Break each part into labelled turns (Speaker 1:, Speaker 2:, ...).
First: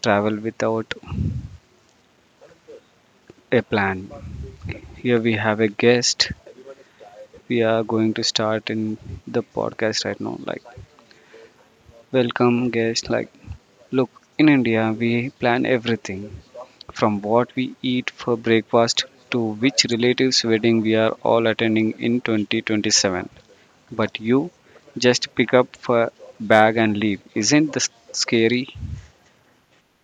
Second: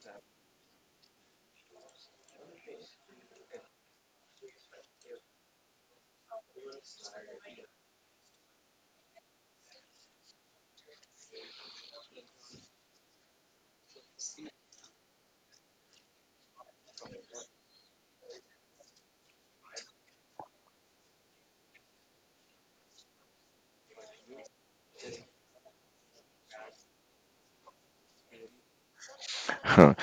Speaker 1: Travel Without a Plan. Here we have a guest. We are going to start in the podcast right now. Like, welcome guest. Like, look, in India we plan everything from what we eat for breakfast to which relative's wedding we are all attending in 2027. But you just pick up a bag and leave. Isn't this scary?
Speaker 2: Huh.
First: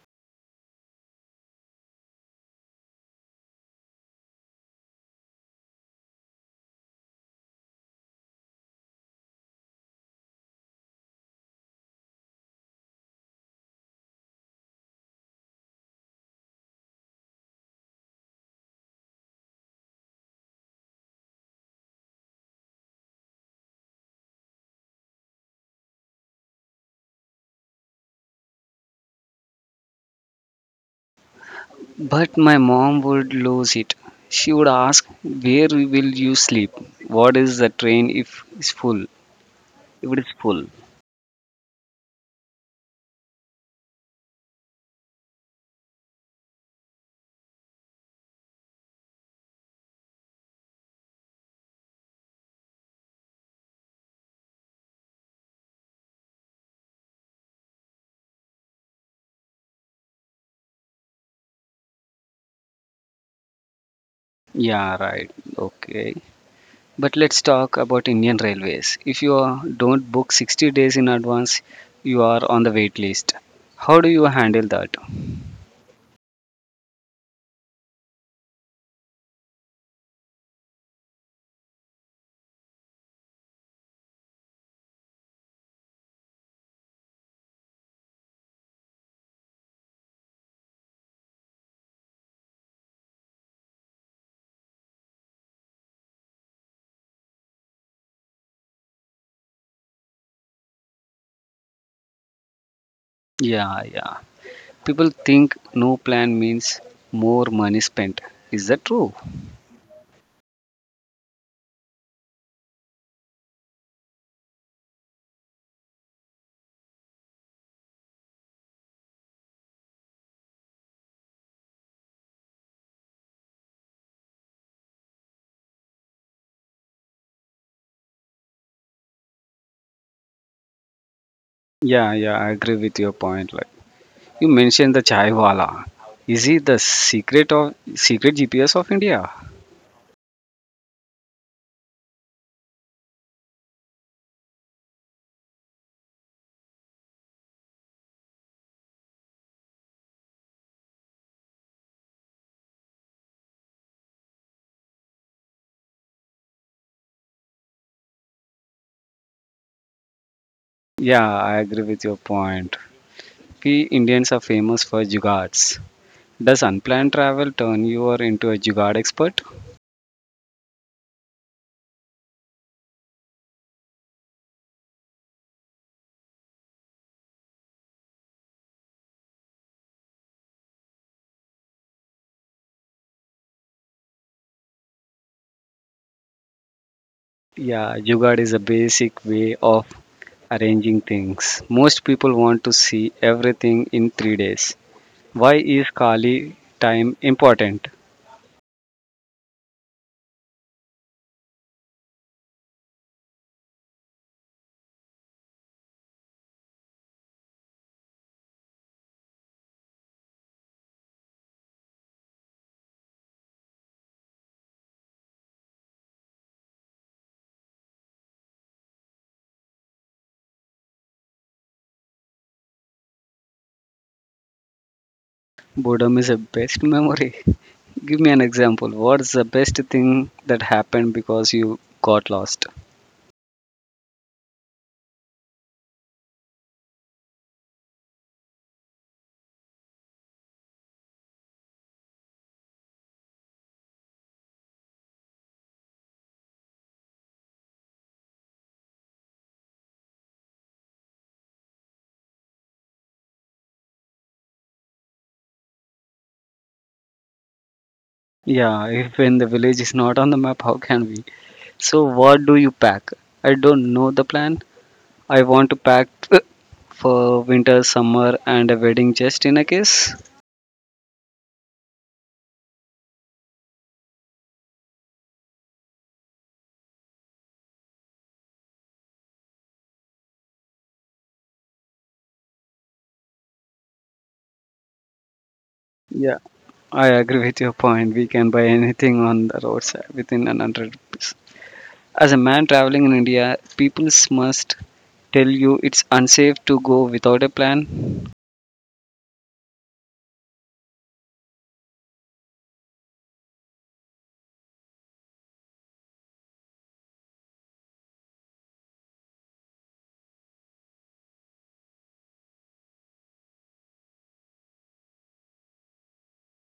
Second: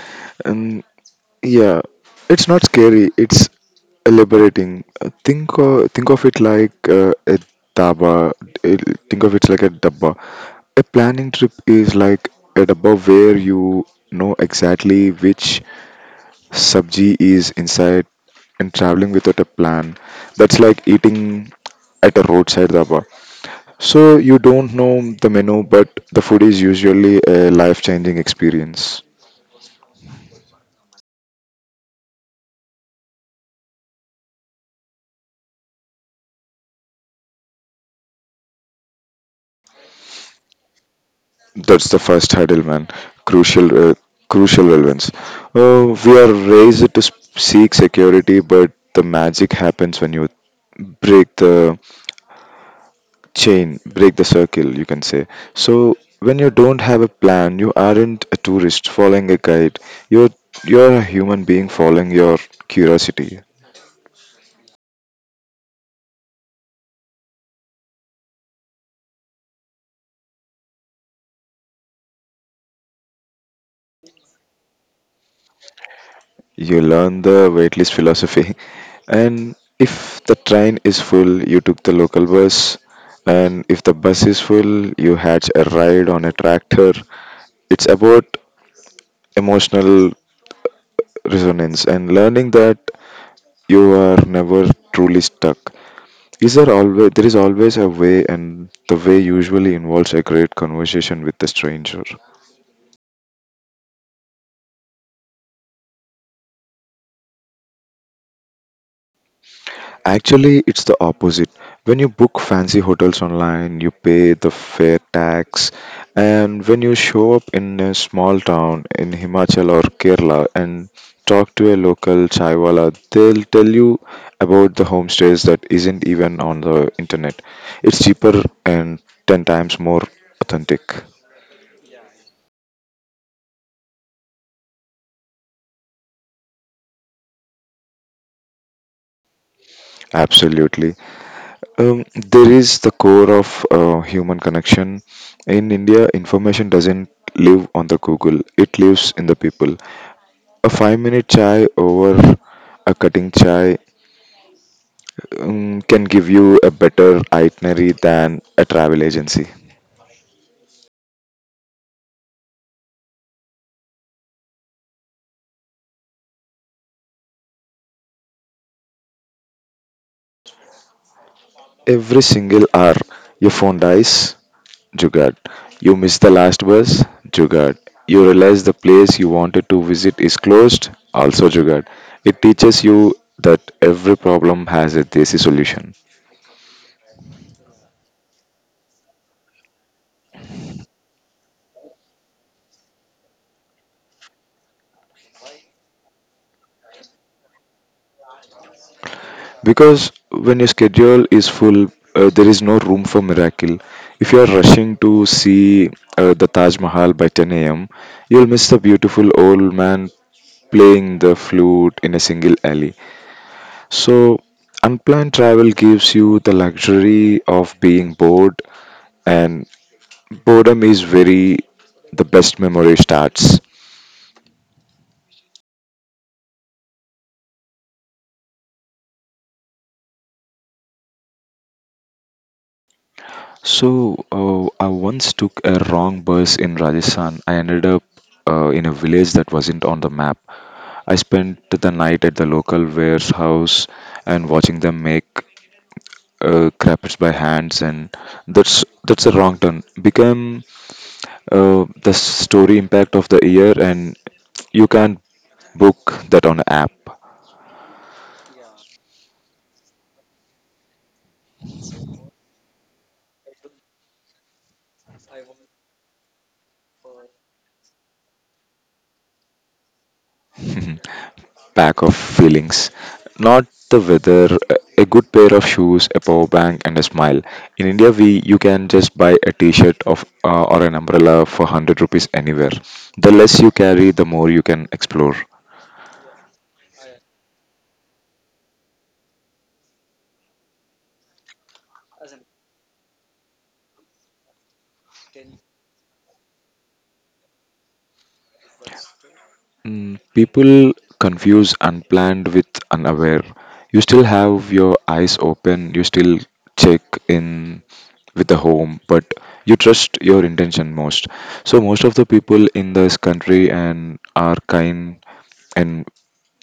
Speaker 2: And yeah, it's not scary. It's elaborating. Think of it like a daba. it- Think of it like a dabba. A planning trip is like a dabba where you know exactly which sabji is inside, and traveling without a plan. That's like eating at a roadside dabba. So you don't know the menu, but the food is usually a life-changing experience.
Speaker 1: But my mom would lose it. She would ask, where will you sleep? What is the train if it's full? If it is full.
Speaker 2: That's the first hurdle, man. Crucial, uh, crucial relevance. We are raised to seek security, but the magic happens when you break the chain, break the circle, you can say. So when you don't have a plan, you aren't a tourist following a guide. You're you're a human being following your curiosity.
Speaker 1: Yeah, right. Okay. But let's talk about Indian Railways. If don't book 60 days in advance, you are on the wait list. How do you handle that?
Speaker 2: You learn the waitlist philosophy. And if the train is full, you took the local bus. And if the bus is full, you had a ride on a tractor. It's about emotional resonance and learning that you are never truly stuck. Is there always there is always a way, and the way usually involves a great conversation with the stranger.
Speaker 1: Yeah, yeah. People think no plan means more money spent. Is that true?
Speaker 2: Actually, it's the opposite. When you book fancy hotels online, you pay the fare tax, and when you show up in a small town in Himachal or Kerala and talk to a local chaiwala, they'll tell you about the homestays that isn't even on the internet. It's cheaper and 10 times more authentic.
Speaker 1: Yeah, yeah, I agree with your point. Like, you mentioned the Chaiwala. Is it the secret of secret GPS of India?
Speaker 2: Absolutely. There is the core of human connection. In India, information doesn't live on the Google, it lives in the people. A 5 minute chai over a cutting chai can give you a better itinerary than a travel agency.
Speaker 1: Yeah, I agree with your point. We Indians are famous for jugads. Does unplanned travel turn you or into a jugad expert?
Speaker 2: Every single hour, your phone dies, Jugad. You miss the last bus, Jugad. You realize the place you wanted to visit is closed, also Jugad. It teaches you that every problem has a desi solution.
Speaker 1: Yeah, jugad is a basic way of arranging things. Most people want to see everything in 3 days. Why is Kali time important?
Speaker 2: Because when your schedule is full, there is no room for miracle. If you are rushing to see the Taj Mahal by 10 a.m., you'll miss the beautiful old man playing the flute in a single alley. So, unplanned travel gives you the luxury of being bored, and boredom is very the best memory starts.
Speaker 1: Boredom is a best memory. Give me an example. What's the best thing that happened because you got lost?
Speaker 2: So, I once took a wrong bus in Rajasthan. I ended up in a village that wasn't on the map. I spent the night at the local warehouse and watching them make crepes by hands, and that's a wrong turn. Became the story impact of the year, and you can't book that on app.
Speaker 1: Yeah, if in the village is not on the map, how can we? So what do you pack? I don't know the plan. I want to pack for winter, summer, and a wedding just in a case.
Speaker 2: Pack of feelings. Not the weather, a good pair of shoes, a power bank, and a smile. In India, we you can just buy a T-shirt of or an umbrella for 100 rupees anywhere. The less you carry, the more you can explore.
Speaker 1: Yeah, I agree with your point. We can buy anything on the roadside within an 100 rupees. As a man traveling in India, people must tell you it's unsafe to go without a plan.
Speaker 2: Mm, people confuse unplanned with unaware. You still have your eyes open, you still check in with the home, but you trust your intention most. So, most of the people in this country and are kind and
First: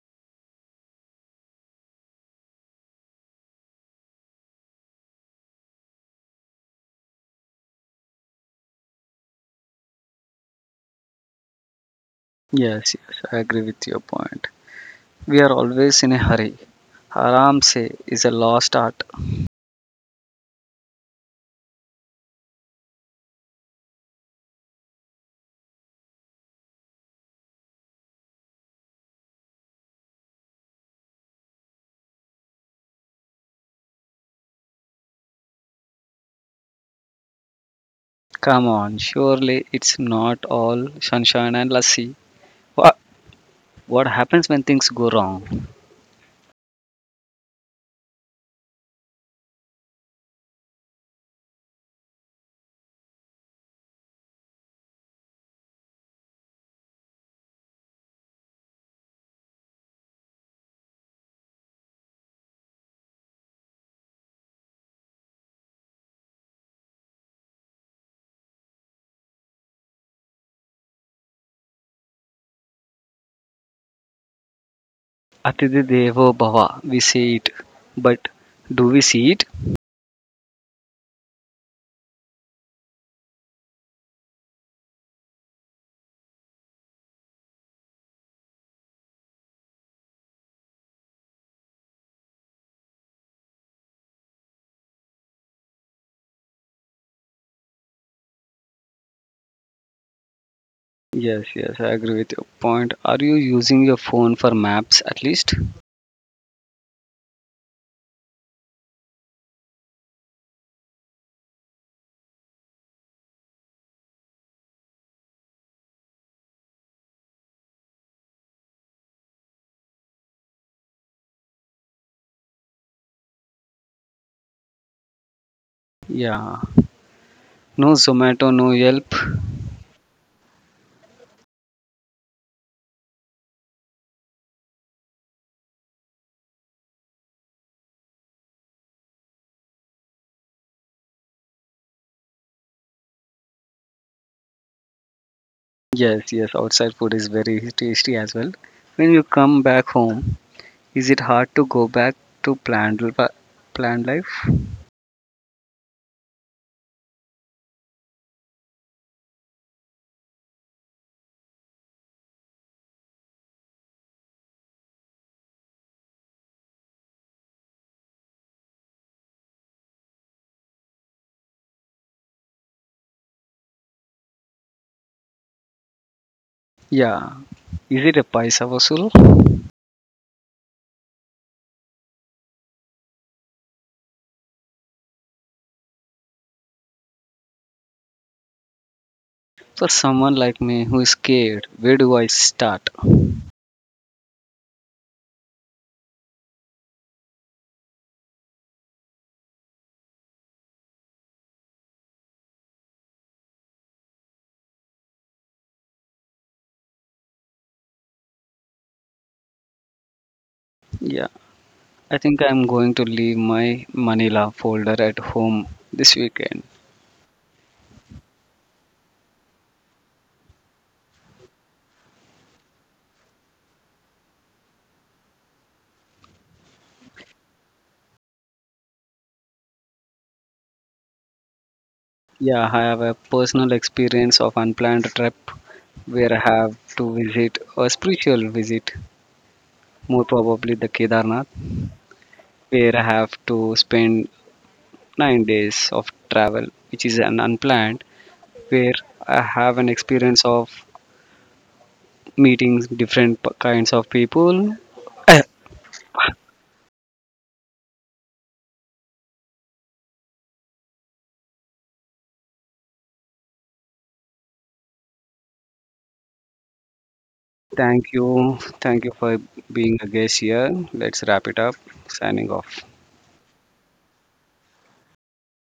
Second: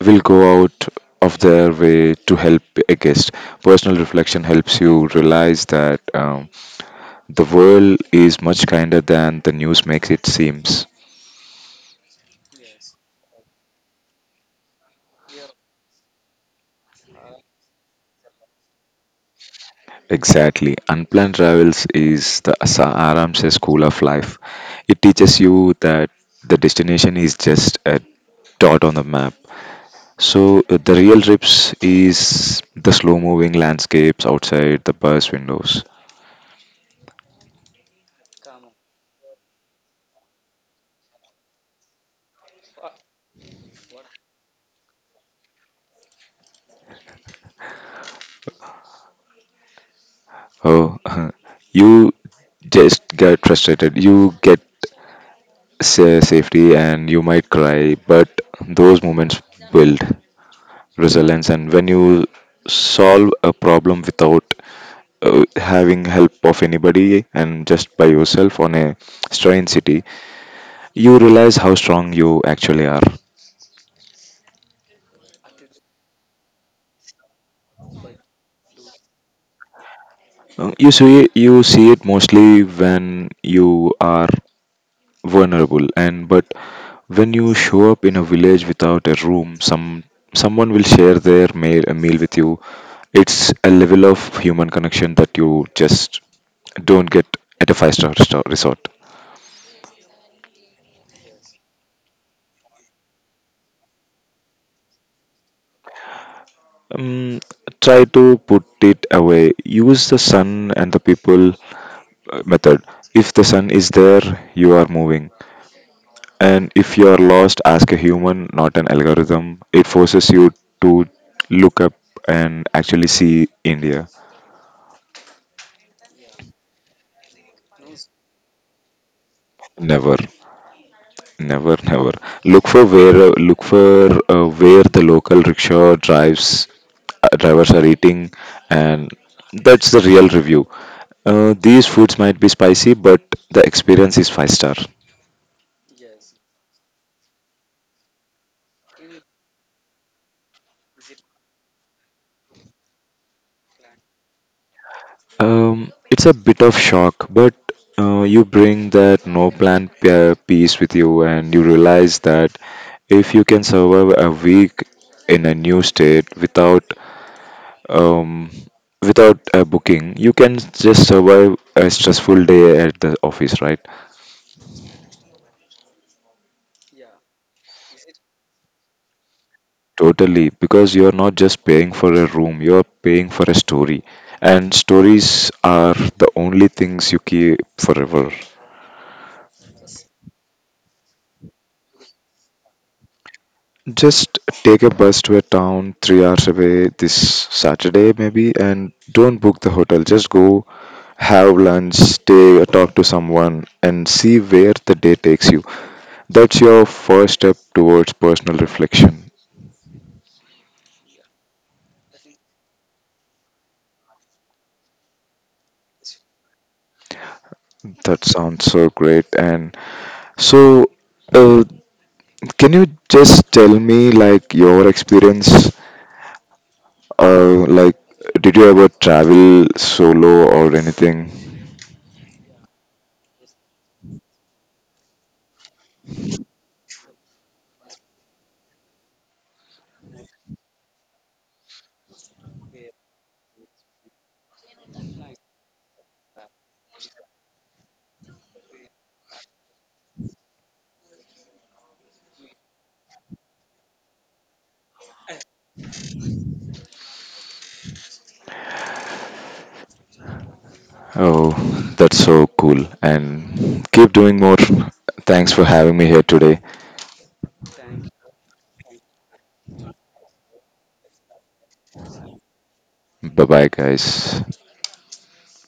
Speaker 2: will go out of their way to help a guest. Personal reflection helps you realize that the world is much kinder than the news makes it seems.
Speaker 1: Yes, yes, I agree with your point. We are always in a hurry. Haram se is a lost art.
Speaker 2: Exactly. Unplanned travels is the Aramse school of life. It teaches you that the destination is just a dot on the map. So the real trips is the slow moving landscapes outside the bus windows.
Speaker 1: Come on, surely it's not all sunshine and lassi. What, what happens when things go wrong?
Speaker 2: Oh, you just get frustrated. You get safety and you might cry, but those moments build resilience. And when you solve a problem without having help of anybody and just by yourself on a strange city, you realize how strong you actually are.
Speaker 1: Atidhi Devo Bhava, we say it. But do we see it?
Speaker 2: Uh, you see you see it mostly when you are vulnerable, and but when you show up in a village without a room, someone will share their meal, a meal with you. It's a level of human connection that you just don't get at a five-star resort.
Speaker 1: Yes, yes, I agree with your point. Are you using your phone for maps at least?
Speaker 2: Um, Try to put it away. Use the sun and the people method. If the sun is there, you are moving. And if you are lost, ask a human, not an algorithm. It forces you to look up and actually see India.
Speaker 1: Yeah. No Zomato, no Yelp.
Speaker 2: Never, never, never. Look for where the local rickshaw drives drivers are eating, and that's the real review. These foods might be spicy, but the experience is five star.
Speaker 1: Yes, yes, outside food is very tasty as well. When you come back home, is it hard to go back to planned life?
Speaker 2: It's a bit of shock, but you bring that no plan piece with you, and you realize that if you can survive a week in a new state without um, without a booking, you can just survive a stressful day at the office, right?
Speaker 1: Yeah. Is it a paisa vasool?
Speaker 2: Totally, because you're not just paying for a room, you're paying for a story. And stories are the only things you keep forever.
Speaker 1: For someone like me who is scared, where do I start?
Speaker 2: Just take a bus to a town 3 hours away this Saturday, maybe, and don't book the hotel. Just go have lunch, stay, talk to someone, and see where the day takes you. That's your first step towards personal reflection.
Speaker 1: Yeah, I think I'm going to leave my Manila folder at home this weekend.
Speaker 2: That sounds so great and so. Uh, Can you just tell me like your experience? Uh, like, did you ever travel solo or anything?
Speaker 1: Yeah, I have a personal experience of unplanned trip where I have to visit a spiritual visit, more probably the Kedarnath, where I have to spend 9 days of travel, which is an unplanned, where I have an experience of meeting different kinds of people.
Speaker 2: Oh, that's so cool. And keep doing more. Thanks for having me here today.
Speaker 1: Thank you. Thank you for being a guest here. Let's wrap it up. Signing off.
Speaker 2: Bye bye, guys.